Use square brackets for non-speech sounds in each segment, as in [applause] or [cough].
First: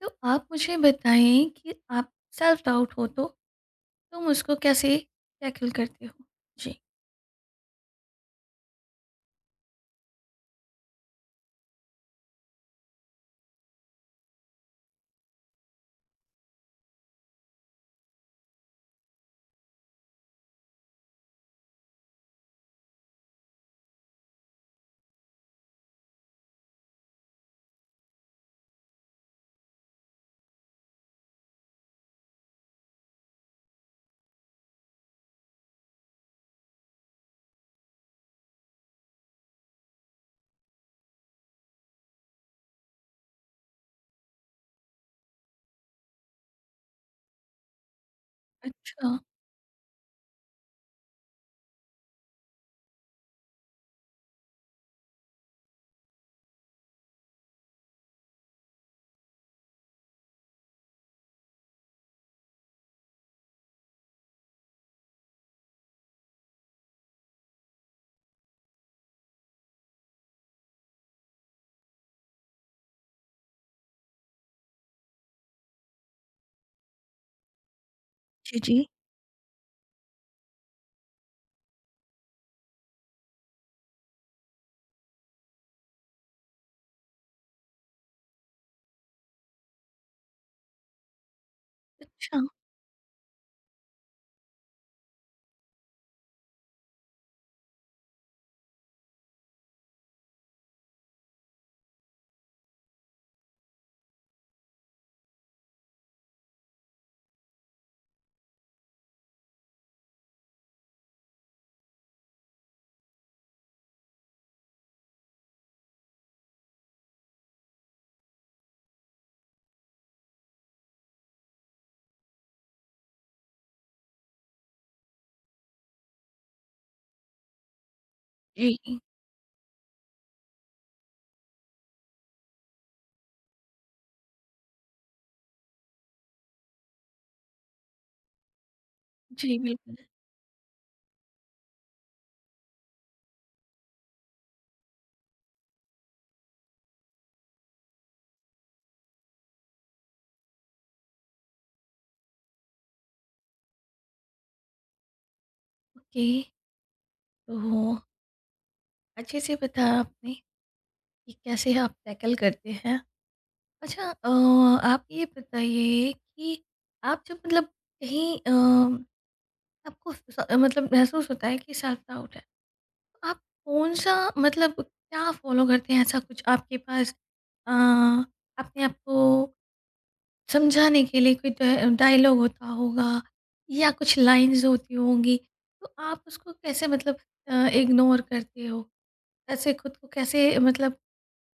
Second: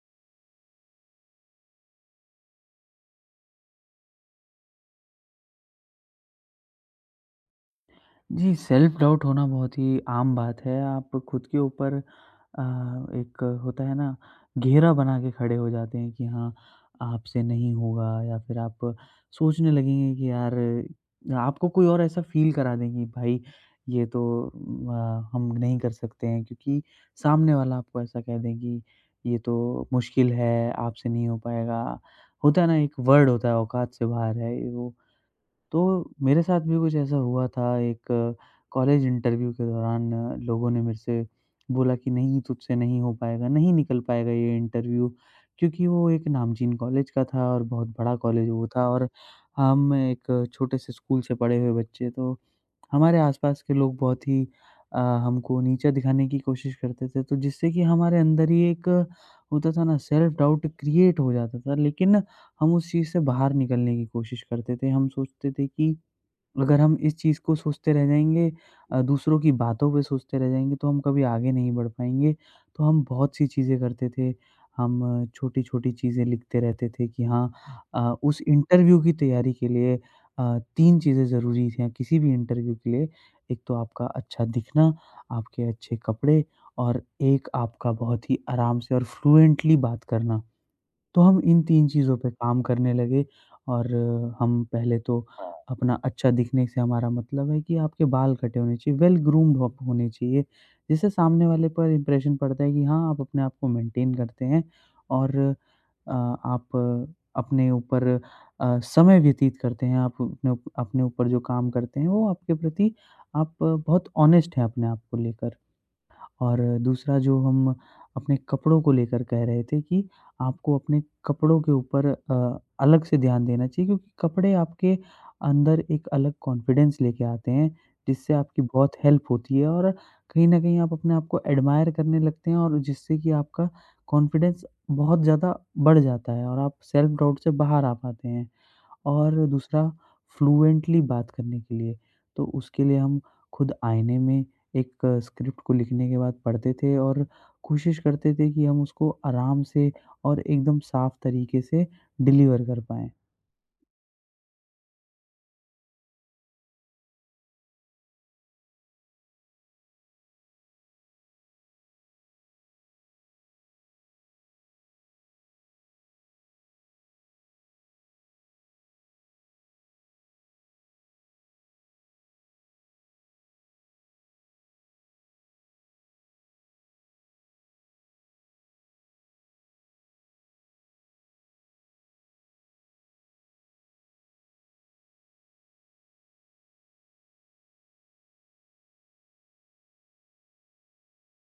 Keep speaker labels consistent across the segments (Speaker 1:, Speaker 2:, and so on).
Speaker 1: तो आप मुझे बताएँ कि आप सेल्फ डाउट हो तो तुम उसको कैसे टैकल करते हो? जी।
Speaker 2: जी, सेल्फ डाउट होना बहुत ही आम बात है। आप खुद के ऊपर अ, एक होता है ना, घेरा बना के खड़े हो जाते हैं कि हाँ, आपसे नहीं होगा या फिर आप सोचने लगेंगे कि यार आपको कोई और ऐसा फ़ील करा देंगे। भाई, ये तो हम नहीं कर सकते हैं क्योंकि सामने वाला आपको ऐसा कह दें कि ये तो मुश्किल है, आपसे नहीं हो पाएगा। होता है ना, एक वर्ड होता है औकात से बाहर है। वो तो मेरे साथ भी कुछ ऐसा हुआ था एक कॉलेज इंटरव्यू के दौरान। लोगों ने मेरे से बोला कि नहीं, तुझसे नहीं हो पाएगा, नहीं निकल पाएगा ये इंटरव्यू क्योंकि वो एक नामचीन कॉलेज का था और बहुत बड़ा कॉलेज वो था। और
Speaker 1: अच्छा।
Speaker 2: हम एक छोटे से स्कूल से पढ़े हुए बच्चे, तो हमारे आसपास के लोग बहुत ही अ, हमको नीचा दिखाने की कोशिश करते थे, तो जिससे कि हमारे अंदर ही एक होता था ना, सेल्फ डाउट क्रिएट हो जाता था। लेकिन हम उस चीज़ से बाहर निकलने की कोशिश करते थे। हम सोचते थे कि अगर हम इस चीज़ को सोचते रह जाएँगे, दूसरों की बातों पे सोचते रह जाएँगे, तो हम कभी आगे नहीं बढ़ पाएँगे। तो हम बहुत सी चीज़ें करते थे। हम छोटी-छोटी चीज़ें लिखते रहते थे कि हाँ, उस
Speaker 1: जी, जी।
Speaker 2: इंटरव्यू की तैयारी के लिए अ, 3 चीज़ें ज़रूरी हैं किसी भी इंटरव्यू के लिए। एक तो आपका अच्छा दिखना, आपके अच्छे कपड़े, और एक आपका बहुत ही आराम से और फ्लुएंटली बात करना। तो हम इन 3 चीज़ों पे
Speaker 1: अच्छा।
Speaker 2: काम करने लगे। और हम पहले तो हाँ। अपना अच्छा दिखने से हमारा मतलब है कि आपके बाल कटे होने चाहिए, वेल ग्रूम्ड हो, आप होने चाहिए। जिससे सामने वाले पर इम्प्रेशन पड़ता है कि हाँ, आप अपने आप को मेंटेन करते हैं और आप अपने ऊपर समय व्यतीत करते हैं, आप अपने ऊपर जो काम करते हैं, वो आपके प्रति आप बहुत ऑनेस्ट हैं अपने आप को लेकर। और दूसरा जो हम अपने कपड़ों को लेकर कह रहे थे कि आपको अपने कपड़ों के ऊपर अलग से ध्यान देना चाहिए क्योंकि कपड़े आपके अंदर एक अलग कॉन्फिडेंस लेके आते हैं, जिससे आपकी बहुत
Speaker 1: जी।
Speaker 2: हेल्प होती है और कहीं न कहीं आप अपने आप को एडमायर करने लगते हैं और जिससे कि आपका कॉन्फिडेंस बहुत ज़्यादा बढ़ जाता है और आप सेल्फ डाउट से बाहर आ पाते हैं। और
Speaker 1: जी,
Speaker 2: दूसरा,
Speaker 1: बिल्कुल।
Speaker 2: फ्लुएंटली बात करने के लिए, तो उसके लिए हम खुद आईने में एक स्क्रिप्ट को लिखने के बाद पढ़ते थे और कोशिश करते थे कि हम उसको आराम से और एकदम साफ तरीके से डिलीवर कर पाएँ।
Speaker 1: ओके, तो अच्छे से बताया आपने कि कैसे आप टैकल करते हैं। अच्छा, आप ये बताइए कि आप जब मतलब कहीं, आपको स मतलब महसूस होता है कि सेल्फ डाउट है। आप कौन-सा मतलब क्या फ़ॉलो करते हैं, ऐसा कुछ आपके पास, अ, अपने आप को समझाने के लिए कोई डा डायलॉग होता होगा या कुछ लाइन्स होती होंगी, तो आप उसको कैसे मतलब इग्नोर करते हो? ऐसे खुद को कैसे मतलब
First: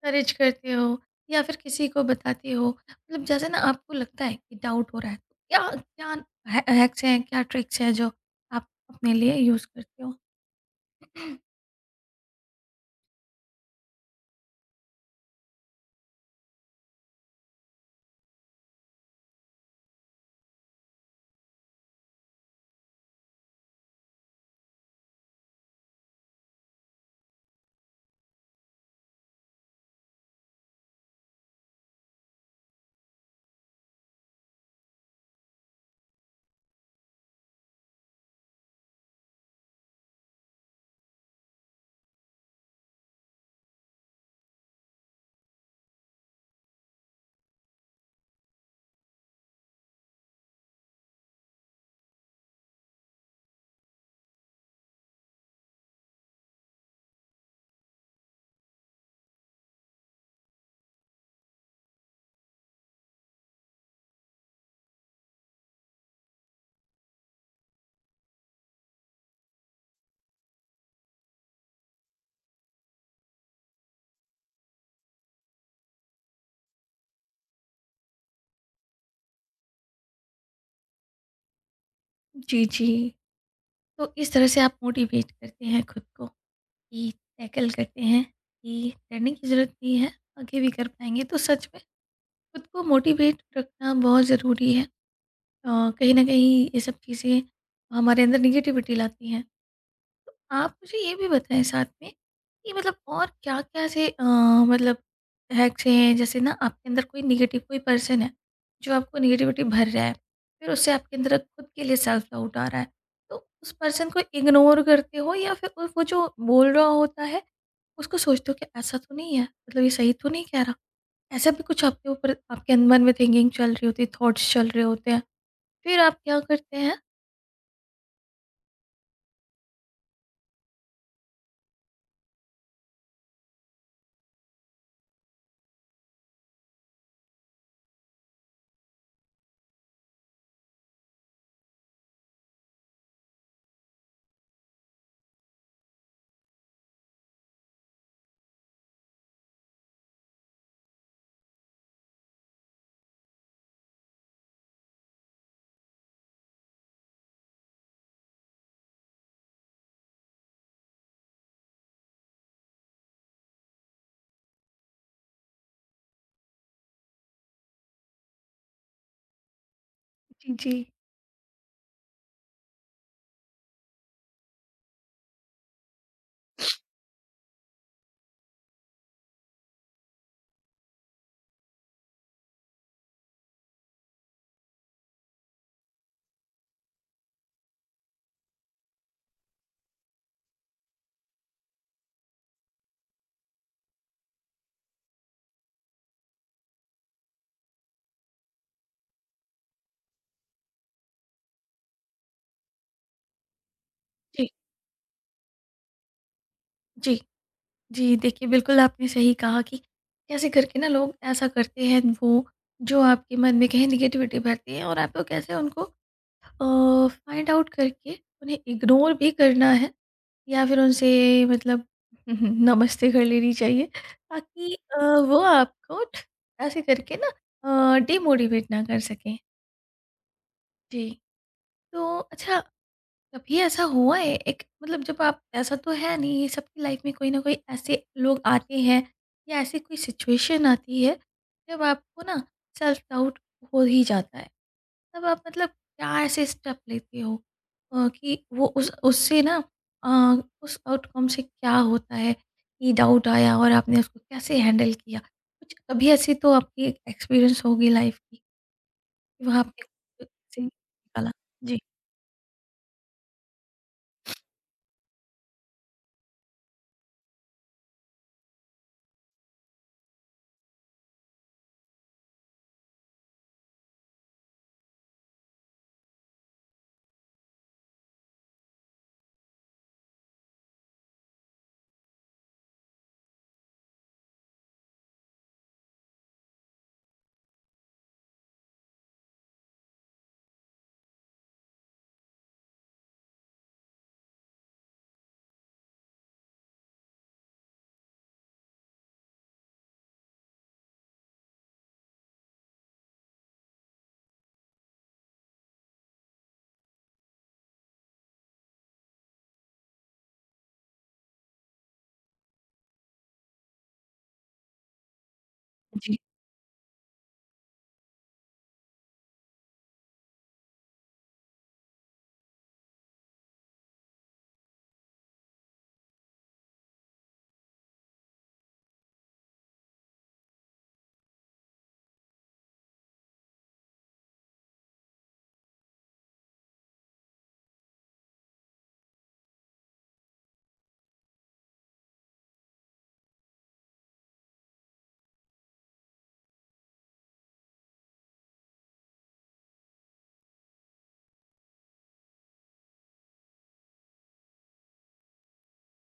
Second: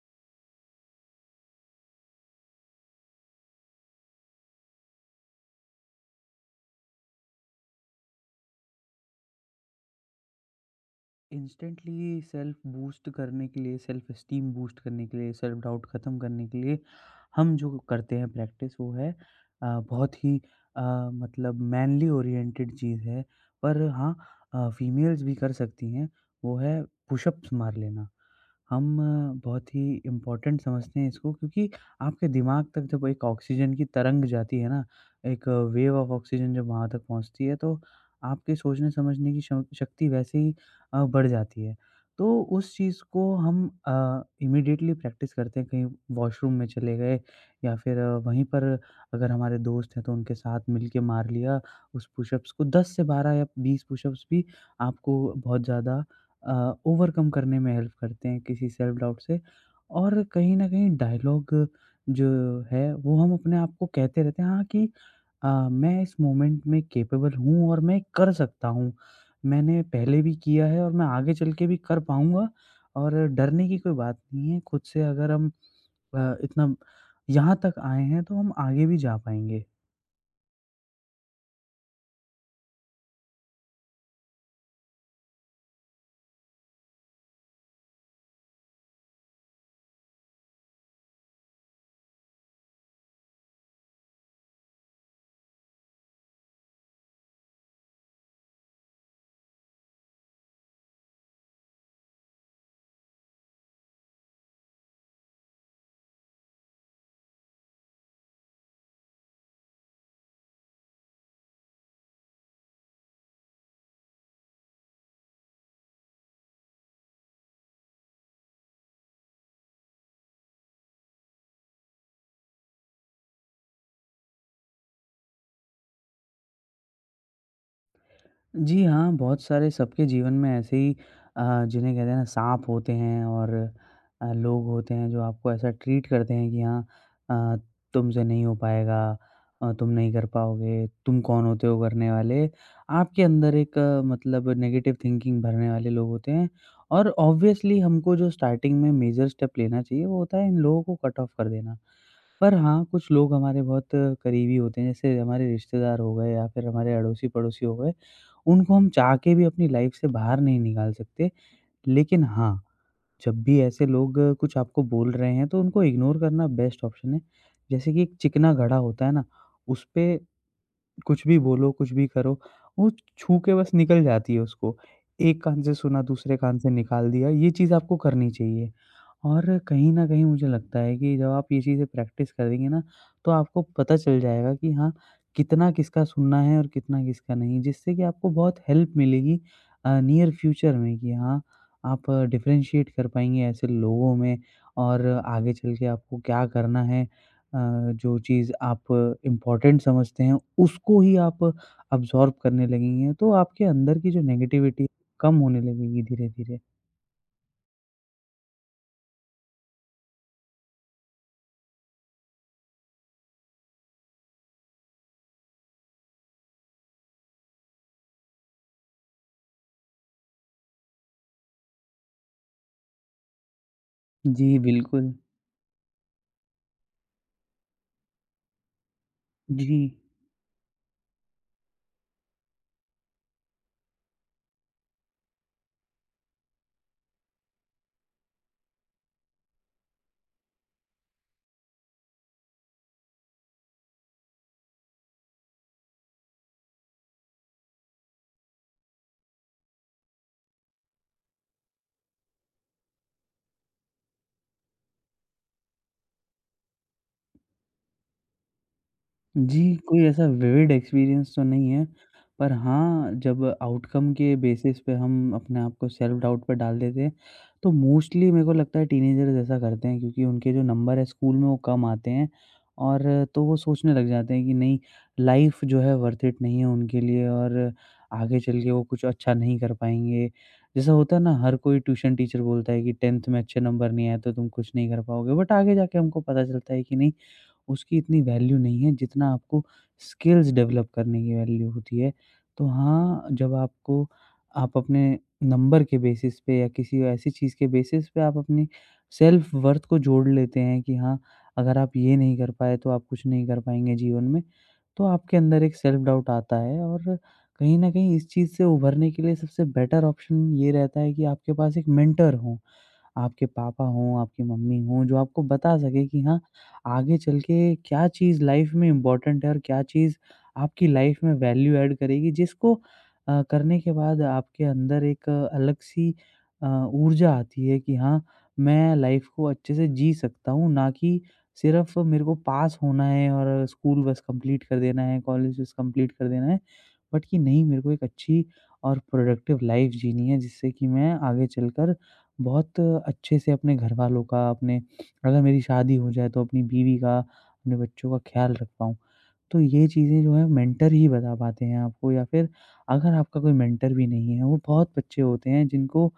Speaker 1: करेज करते हो या फिर किसी को बताते हो? मतलब जैसे ना आपको लगता है कि डाउट हो रहा है, तो क्या क्या है हैक्स हैं, क्या ट्रिक्स हैं जो आप अपने लिए यूज़ करते हो? [clears throat]
Speaker 2: इंस्टेंटली सेल्फ बूस्ट करने के लिए, सेल्फ एस्टीम बूस्ट करने के लिए, सेल्फ डाउट ख़त्म करने के लिए हम जो करते हैं प्रैक्टिस, वो है बहुत ही अ, मतलब मैनली ओरिएंटेड चीज़ है। पर हाँ, फीमेल्स भी कर सकती हैं। वो है पुशअप्स मार लेना। हम बहुत ही इम्पोर्टेंट समझते हैं इसको क्योंकि आपके दिमाग तक जब एक ऑक्सीजन की तरंग जाती है ना, एक वेव ऑफ ऑक्सीजन जब वहाँ तक पहुँचती है, तो आपके सोचने समझने की क्षम शक्ति वैसे ही बढ़ जाती है। तो उस चीज़ को हम इमीडिएटली प्रैक्टिस करते हैं, कहीं वॉशरूम में चले गए या फिर वहीं पर अगर हमारे दोस्त हैं तो उनके साथ मिल के मार लिया उस पुशअप्स को। 10 से 12 या 20 पुशअप्स भी आपको बहुत ज़्यादा ओवरकम करने में हेल्प करते हैं किसी सेल्फ डाउट से। और कहीं न कहीं डायलॉग जो है वो हम अपने आप को कहते रहते हैं हाँ, कि मैं इस मोमेंट में कैपेबल हूँ और मैं कर सकता हूँ। मैंने पहले भी किया है और मैं आगे चल के भी कर पाऊँगा और डरने की कोई बात नहीं है खुद से। अगर हम इतना यहाँ तक आए हैं, तो हम आगे भी जा पाएँगे।
Speaker 1: जी, जी। तो इस तरह से आप मोटिवेट करते हैं खुद को कि टैकल करते हैं कि डरने की ज़रूरत नहीं है, आगे भी कर पाएँगे। तो सच में खुद को मोटिवेट रखना बहुत ज़रूरी है। अ, कहीं न कहीं ये सब चीज़ें हमारे अंदर नेगेटिविटी लाती हैं। तो आप मुझे ये भी बताएं साथ में कि मतलब और क्या-क्या ऐसे मतलब हैक्स हैं, जैसे ना आपके अंदर कोई नेगेटिव कोई पर्सन है, जो आपको नेगेटिविटी भर रहा है, फिर उससे आपके अंदर खुद के लिए सेल्फ डाउट आ रहा है। तो उस पर्सन को इग्नोर करते हो या फिर वो जो बोल रहा होता है, उसको सोचते हो कि ऐसा तो नहीं है, मतलब ये सही तो नहीं कह रहा? ऐसा भी कुछ आपके ऊपर आपके मन में थिंकिंग चल रही होती है, थॉट्स चल रहे होते हैं, फिर आप क्या करते हैं?
Speaker 2: जी हाँ, बहुत सारे सबके जीवन में ऐसे ही जिन्हें कहते हैं ना साँप होते हैं। और लोग होते हैं जो आपको ऐसा ट्रीट करते हैं कि हाँ, अ, तुमसे नहीं हो पाएगा, तुम नहीं कर पाओगे, तुम कौन होते हो करने वाले। आपके अंदर एक मतलब नेगेटिव थिंकिंग भरने वाले लोग होते हैं। और ऑब्वियसली हमको जो स्टार्टिंग में मेजर स्टेप लेना चाहिए वो होता है इन लोगों को कट ऑफ कर देना। पर हाँ, कुछ लोग हमारे बहुत करीबी होते हैं, जैसे हमारे रिश्तेदार हो गए या फिर हमारे अड़ोसी-पड़ोसी हो गए, उनको हम चाह के भी अपनी लाइफ से बाहर नहीं निकाल सकते। लेकिन हाँ, जब भी ऐसे लोग कुछ आपको बोल रहे हैं, तो उनको इग्नोर करना बेस्ट ऑप्शन है। जैसे कि एक चिकना घड़ा होता है ना, उसपे
Speaker 1: जी, जी।
Speaker 2: कुछ भी बोलो, कुछ भी करो, वो छू के बस निकल जाती है उसको। एक कान से सुना, दूसरे कान से निकाल दिया, ये चीज़ आपको करनी चाहिए। और कहीं न कहीं मुझे लगता है कि जब आप ये चीज़ें प्रैक्टिस करेंगे ना, तो आपको पता चल जाएगा कि हाँ, कितना किसका सुनना है और कितना किसका नहीं, जिससे कि आपको बहुत हेल्प मिलेगी नियर फ्यूचर में कि हाँ, आप डिफरेंशिएट कर पाएँगे ऐसे लोगों में और आगे चल के आपको क्या करना है। जो चीज़ आप इम्पोर्टेंट समझते हैं, उसको ही आप अब्ज़ॉर्ब करने लगेंगे, तो आपके अंदर की जो
Speaker 1: जी,
Speaker 2: नेगेटिविटी कम होने लगेगी धीरे-धीरे।
Speaker 1: जी। जी, देखिए बिल्कुल आपने सही कहा कि कैसे करके ना लोग ऐसा करते हैं, वो जो आपके मन में कहीं नेगेटिविटी भरती है, और आपको कैसे उनको फाइंड आउट करके उन्हें इग्नोर भी करना है या फिर उनसे मतलब [laughs] नमस्ते कर लेनी चाहिए
Speaker 2: जी,
Speaker 1: ताकि
Speaker 2: बिल्कुल।
Speaker 1: वो आपको ऐसे करके ना डिमोटिवेट ना कर सकें।
Speaker 2: जी।
Speaker 1: जी, तो अच्छा, कभी ऐसा हुआ है एक मतलब जब आप ऐसा तो है नहीं, सबकी लाइफ में कोई ना कोई ऐसे लोग आते हैं या ऐसी कोई सिचुएशन आती है जब आपको ना सेल्फ डाउट हो ही जाता है, तब आप मतलब क्या ऐसे स्टेप लेते हो? कि वो उस उससे ना, उस आउटकम से क्या होता है कि डाउट आया और आपने उसको कैसे हैंडल किया, कुछ कभी ऐसी तो आपकी एक्सपीरियंस होगी लाइफ की कि वहाँ
Speaker 2: जी,
Speaker 1: आपने
Speaker 2: कोई ऐसा
Speaker 1: कुछ [laughs] ऐसे
Speaker 2: विविड
Speaker 1: निकाला।
Speaker 2: एक्सपीरियंस तो नहीं
Speaker 1: जी।
Speaker 2: है, पर हाँ, जब आउटकम के बेसिस पे हम अपने आप को सेल्फ डाउट पे डाल देते हैं, तो मोस्टली मेरे को लगता है टीनेजर्स ऐसा करते हैं क्योंकि उनके जो नंबर है स्कूल में वो कम आते हैं। और तो वो सोचने लग जाते हैं कि नहीं, लाइफ़ जो है वर्थ इट नहीं है उनके लिए और आगे चल के वो कुछ अच्छा नहीं कर पाएँगे। जैसा होता है ना, हर कोई ट्यूशन टीचर बोलता है कि 10th में अच्छे नंबर नहीं आए तो तुम कुछ नहीं कर पाओगे, बट आगे जाके हमको पता चलता है कि नहीं, उसकी इतनी वैल्यू नहीं है जितना आपको स्किल्स डेवलप करने की वैल्यू होती है। तो हाँ, जब आपको आप अपने नंबर के बेसिस पे या किसी ऐसी चीज़ के बेसिस पे आप अपनी सेल्फ वर्थ को जोड़ लेते हैं कि हाँ, अगर आप ये नहीं कर पाए तो आप कुछ नहीं कर पाएँगे जीवन में। तो आपके अंदर एक सेल्फ डाउट आता है और कहीं न कहीं इस चीज़ से उभरने के लिए सबसे बेटर ऑप्शन ये रहता है कि आपके पास एक मेंटर हो। आपके पापा हों, आपकी मम्मी हों, जो आपको बता सके
Speaker 1: जी।
Speaker 2: कि हाँ, आगे चल के क्या चीज़ लाइफ़ में इम्पोर्टेंट है और क्या चीज़ आपकी लाइफ़ में वैल्यू ऐड करेगी, जिसको करने के बाद आपके अंदर एक अलग-सी अ, ऊर्जा आती है कि हाँ, मैं लाइफ़ को अच्छे से जी सकता हूँ, ना कि सिर्फ़ मेरे को पास होना है और स्कूल बस कंप्लीट कर देना है, कॉलेज बस कंप्लीट कर देना है, बट कि नहीं मेरे को एक अच्छी और प्रोडक्टिव लाइफ़ जीनी है, जिससे कि मैं आगे चलकर बहुत अच्छे से अपने घरवालों का, अपने, अगर मेरी शादी हो जाए तो अपनी बीवी का, अपने बच्चों का ख्याल रख पाऊँ। तो ये चीज़ें जो हैं मेंटर ही बता पाते हैं आपको या फिर अगर आपका कोई मेंटर भी नहीं है, वो बहुत बच्चे होते हैं जिनको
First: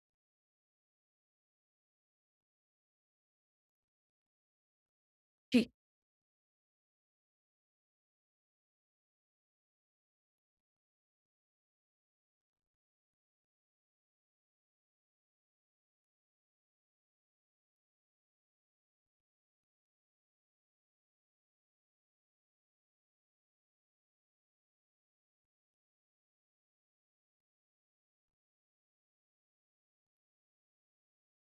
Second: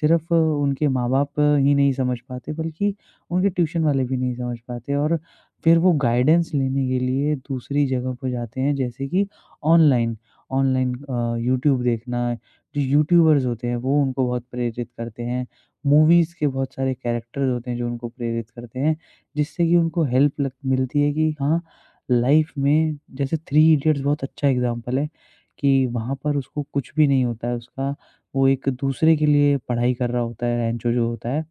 Speaker 2: सिर्फ़ उनके माँ-बाप ही नहीं समझ पाते बल्कि उनके ट्यूशन वाले भी नहीं समझ पाते और
Speaker 1: जी।
Speaker 2: फिर वो गाइडेंस लेने के लिए दूसरी जगह पर जाते हैं जैसे कि ऑनलाइन। ऑनलाइन यूट्यूब देखना, जो यूट्यूबर्स होते हैं वो उनको बहुत प्रेरित करते हैं। मूवीज़ के बहुत सारे कैरेक्टर्स होते हैं जो उनको प्रेरित करते हैं, जिससे कि उनको हेल्प लग मिलती है कि हाँ, लाइफ में जैसे थ्री इडियट्स बहुत अच्छा एग्जाम्पल है कि वहाँ पर उसको कुछ भी नहीं होता है। उसका वो एक दूसरे के लिए पढ़ाई कर रहा होता है, रैंचो जो होता है,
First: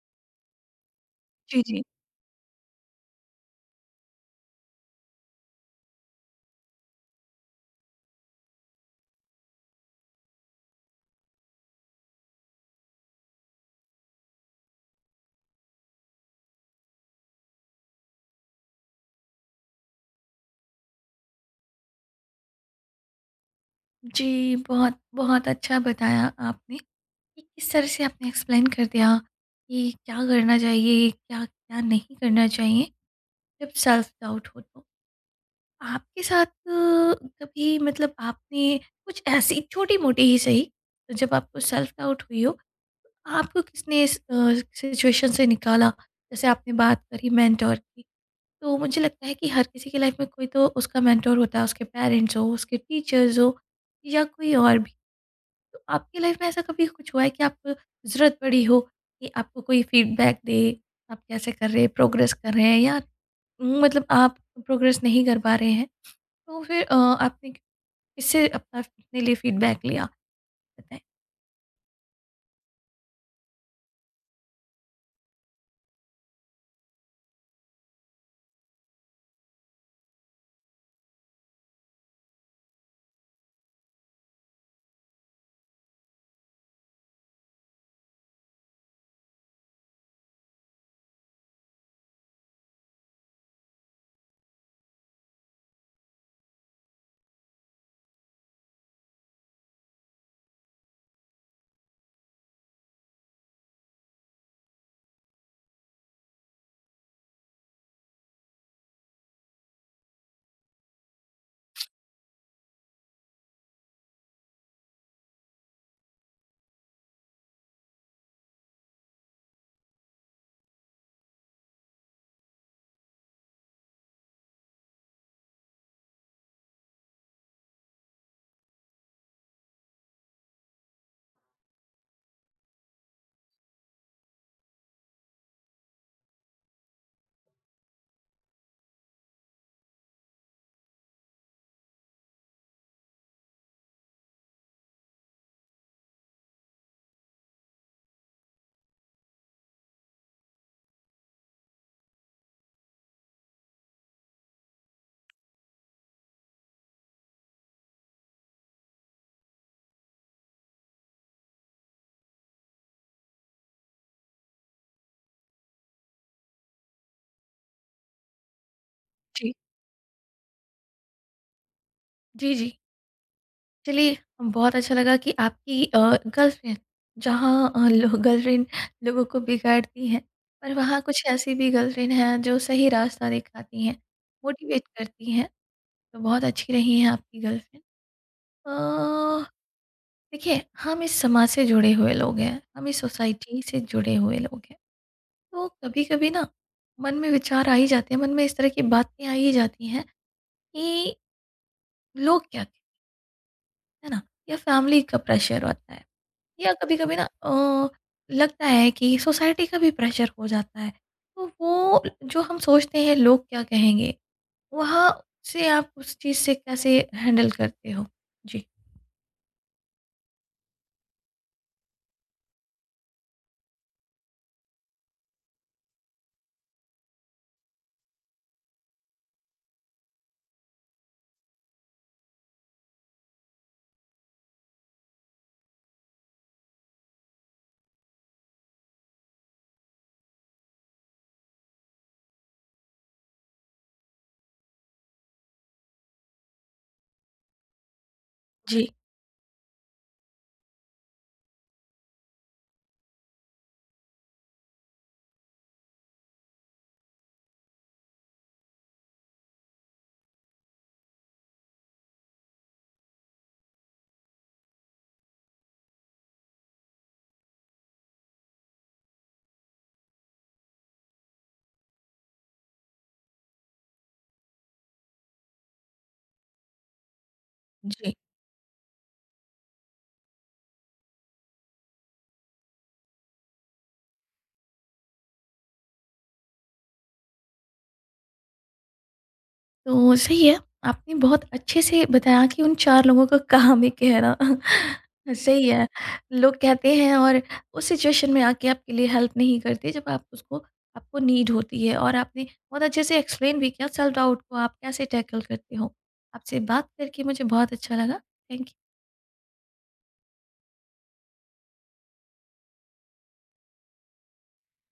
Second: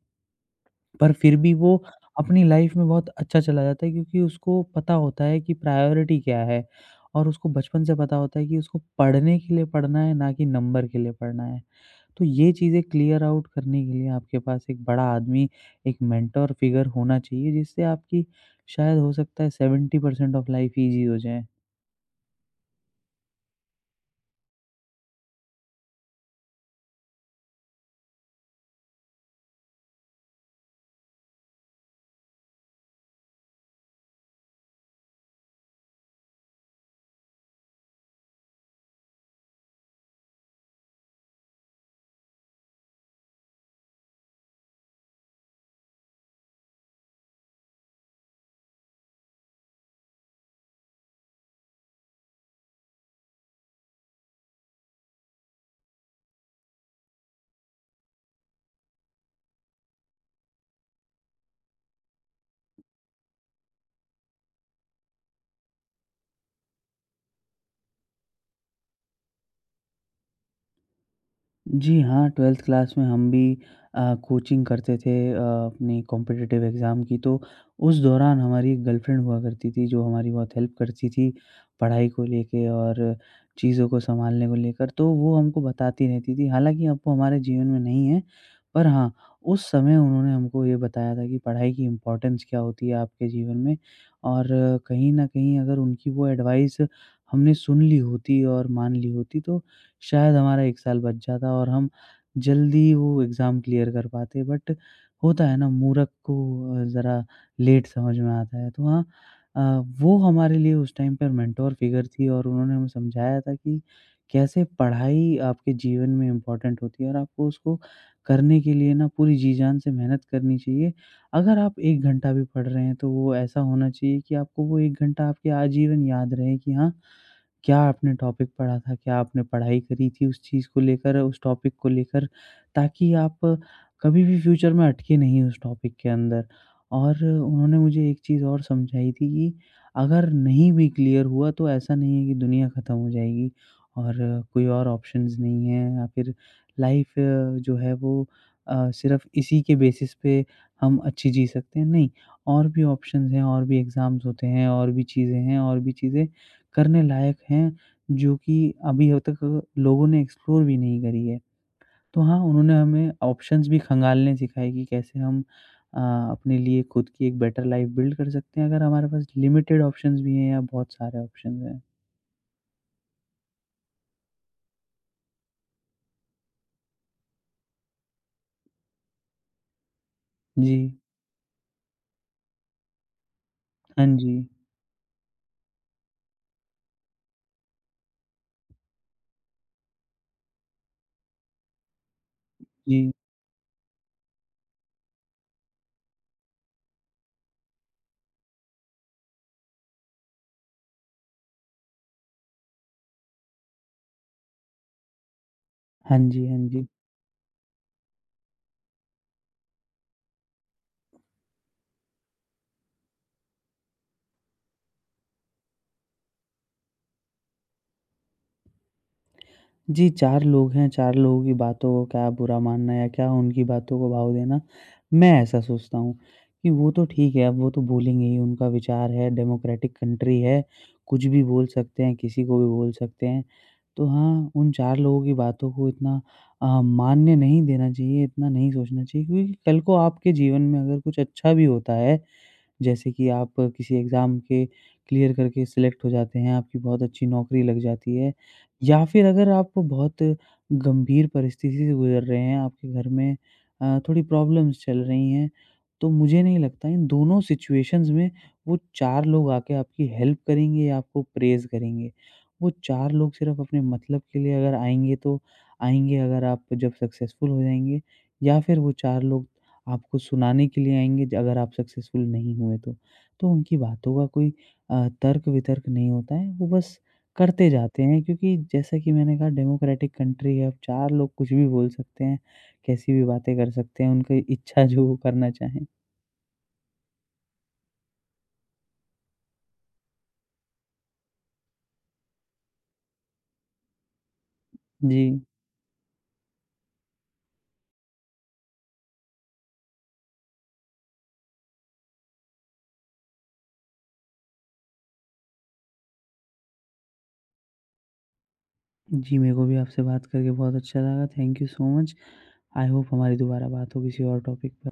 Speaker 2: पर फिर भी
Speaker 1: जी।
Speaker 2: वो
Speaker 1: जी।
Speaker 2: अपनी लाइफ में बहुत अच्छा चला जाता है क्योंकि उसको पता होता है कि प्रायोरिटी क्या है और उसको बचपन से पता होता है कि उसको पढ़ने के लिए पढ़ना है, ना कि नंबर के लिए पढ़ना है। तो ये चीज़ें क्लियर आउट करने के लिए आपके पास एक बड़ा आदमी, एक मेंटर फिगर होना चाहिए, जिससे आपकी शायद हो सकता है 70% ऑफ लाइफ इजी हो जाए।
Speaker 1: जी, बहुत बहुत अच्छा बताया आपने कि किस तरह से आपने एक्सप्लेन कर दिया कि क्या करना चाहिए, क्या क्या नहीं करना चाहिए जब सेल्फ डाउट हो तो। आपके साथ कभी मतलब आपने कुछ ऐसी छोटी-मोटी ही सही, तो जब आपको सेल्फ डाउट हुई हो, तो आपको किसने इस सिचुएशन से निकाला? जैसे आपने बात करी मेंटर की, तो मुझे लगता है कि हर किसी की लाइफ में कोई तो उसका मेंटर होता है, उसके पेरेंट्स हों, उसके टीचर्स हों या कोई और भी। तो आपकी लाइफ में ऐसा कभी कुछ हुआ है कि आपको ज़रूरत पड़ी हो कि आपको कोई फीडबैक दे, आप कैसे कर रहे हैं, प्रोग्रेस कर रहे हैं या मतलब आप प्रोग्रेस नहीं कर पा रहे हैं, तो फिर आपने किससे अपना अपने लिए फीडबैक लिया, बताएं।
Speaker 2: जी हाँ, 12th क्लास में हम भी कोचिंग करते थे अपनी कॉम्पिटिटिव एग्ज़ाम की, तो उस दौरान हमारी एक गर्लफ्रेंड हुआ करती थी, जो हमारी बहुत हेल्प करती थी पढ़ाई को लेके और चीज़ों को सँभालने को लेकर, तो वो हमको बताती रहती थी। हालाँकि अब वो हमारे जीवन में नहीं है, पर हाँ, उस समय उन्होंने हमको ये बताया था कि पढ़ाई की इम्पोर्टेंस क्या होती है आपके जीवन में। और कहीं न कहीं अगर उनकी वो एडवाइस हमने सुन ली होती और मान ली होती, तो शायद हमारा 1 साल बच जाता और हम जल्दी वो एग्ज़ाम क्लियर कर पाते। बट होता है ना, मूर्ख को ज़रा लेट समझ में आता है। तो हाँ, अ, वो हमारे लिए उस टाइम पर मेंटर फिगर थी और उन्होंने हमें समझाया था कि कैसे पढ़ाई आपके जीवन में इम्पोर्टेंट होती है और आपको उसको करने के लिए ना पूरी जी-जान से मेहनत करनी चाहिए। अगर आप 1 घंटा भी पढ़ रहे हैं तो वो ऐसा होना चाहिए कि आपको वो 1 घंटा आपके आजीवन याद रहे कि हाँ, क्या आपने टॉपिक पढ़ा था? क्या आपने पढ़ाई करी थी उस चीज़ को लेकर, उस टॉपिक को लेकर? ताकि आप कभी भी फ्यूचर में अटके नहीं उस टॉपिक के अंदर। और उन्होंने मुझे एक चीज़ और समझाई थी कि अगर नहीं भी क्लियर हुआ तो ऐसा नहीं है कि दुनिया ख़त्म हो जाएगी और कोई और ऑप्शंस नहीं है या फिर लाइफ़ जो है वो सिर्फ़ इसी के बेसिस पे हम अच्छी जी सकते हैं, नहीं और भी ऑप्शंस हैं और भी एग्ज़ाम्स होते हैं और भी चीज़ें हैं और भी चीज़ें करने लायक हैं, जो कि अभी अब तक लोगों ने एक्सप्लोर भी नहीं करी है। तो हाँ, उन्होंने हमें ऑप्शंस भी खंगालने सिखाए कि कैसे हम अ, अपने लिए खुद की एक बेटर लाइफ़ बिल्ड कर सकते हैं, अगर हमारे पास
Speaker 1: जी।
Speaker 2: लिमिटेड ऑप्शंस भी हैं या बहुत सारे ऑप्शंस हैं।
Speaker 1: जी। जी। चलिए, बहुत अच्छा लगा कि आपकी गर्लफ्रेंड, जहाँ लो, गर्लफ्रेंड लोगों को बिगाड़ती है, पर
Speaker 2: जी।
Speaker 1: वहाँ कुछ ऐसी भी गर्लफ्रेंड हैं जो सही रास्ता दिखाती हैं,
Speaker 2: हाँ जी।
Speaker 1: मोटिवेट करती हैं, तो बहुत अच्छी रही हैं आपकी गर्लफ्रेंड। अ, देखिए, हम इस समाज से जुड़े हुए लोग हैं, हम इस
Speaker 2: जी।
Speaker 1: सोसाइटी से जुड़े हुए लोग हैं, तो कभी कभी ना मन में विचार आ ही जाते हैं, मन में इस तरह की बातें आ ही जाती हैं कि लोग क्या कहते हैं ना, या फैमिली का प्रेशर होता है
Speaker 2: हाँ जी, हाँ
Speaker 1: या
Speaker 2: जी।
Speaker 1: कभी-कभी ना लगता है कि सोसाइटी का भी प्रेशर हो जाता है। तो वो जो हम सोचते हैं लोग क्या कहेंगे, वहाँ से आप उस चीज़ से कैसे हैंडल करते हो? जी।
Speaker 2: जी, 4 लोग हैं, 4 लोगों की बातों को क्या बुरा मानना या क्या उनकी बातों को भाव देना। मैं ऐसा सोचता हूँ कि वो तो ठीक है, अब वो तो बोलेंगे ही, उनका विचार है, डेमोक्रेटिक कंट्री है, कुछ भी बोल सकते हैं, किसी को भी बोल सकते हैं। तो हाँ, उन 4 लोगों की बातों को इतना मान्य नहीं देना चाहिए, इतना नहीं सोचना चाहिए क्योंकि कल को आपके जीवन में अगर कुछ अच्छा भी होता है, जैसे कि आप किसी एग्ज़ाम के क्लियर करके सिलेक्ट हो जाते हैं, आपकी बहुत अच्छी नौकरी लग जाती है
Speaker 1: जी,
Speaker 2: या फिर अगर आप बहुत गंभीर परिस्थिति से गुज़र रहे हैं, आपके घर में थोड़ी प्रॉब्लम्स चल रही हैं, तो मुझे नहीं लगता इन दोनों सिचुएशंस में वो 4 लोग आके आपकी हेल्प करेंगे या आपको प्रेज़ करेंगे। वो 4 लोग सिर्फ़ अपने मतलब के लिए अगर आएँगे तो आएँगे अगर आप जब सक्सेसफुल हो जाएँगे, या फिर वो 4 लोग आपको सुनाने के लिए आएँगे ज अगर आप सक्सेसफुल नहीं हुए तो। तो उनकी बातों का कोई तर्क-वितर्क नहीं होता है, वो बस करते जाते
Speaker 1: जी।
Speaker 2: हैं क्योंकि जैसा कि मैंने कहा डेमोक्रेटिक कंट्री है, अब 4 लोग कुछ भी बोल सकते हैं, कैसी भी बातें कर सकते हैं, उनकी इच्छा जो वो करना चाहें।
Speaker 1: तो सही है, आपने बहुत अच्छे से बताया कि उन 4 लोगों का कहाँ में कहना
Speaker 2: जी।
Speaker 1: [laughs] सही है। लोग कहते हैं और उस सिचुएशन में आके आपके लिए हेल्प नहीं करते जब आप उसको आपको नीड होती है, और आपने बहुत अच्छे से एक्सप्लेन भी किया सेल्फ डाउट को आप कैसे टैकल करते हो। आपसे बात करके मुझे बहुत अच्छा लगा। Thank you.
Speaker 2: जी, मेरे को भी आपसे बात करके बहुत अच्छा लगा, thank you so much. I hope हमारी दोबारा बात हो किसी और टॉपिक पे।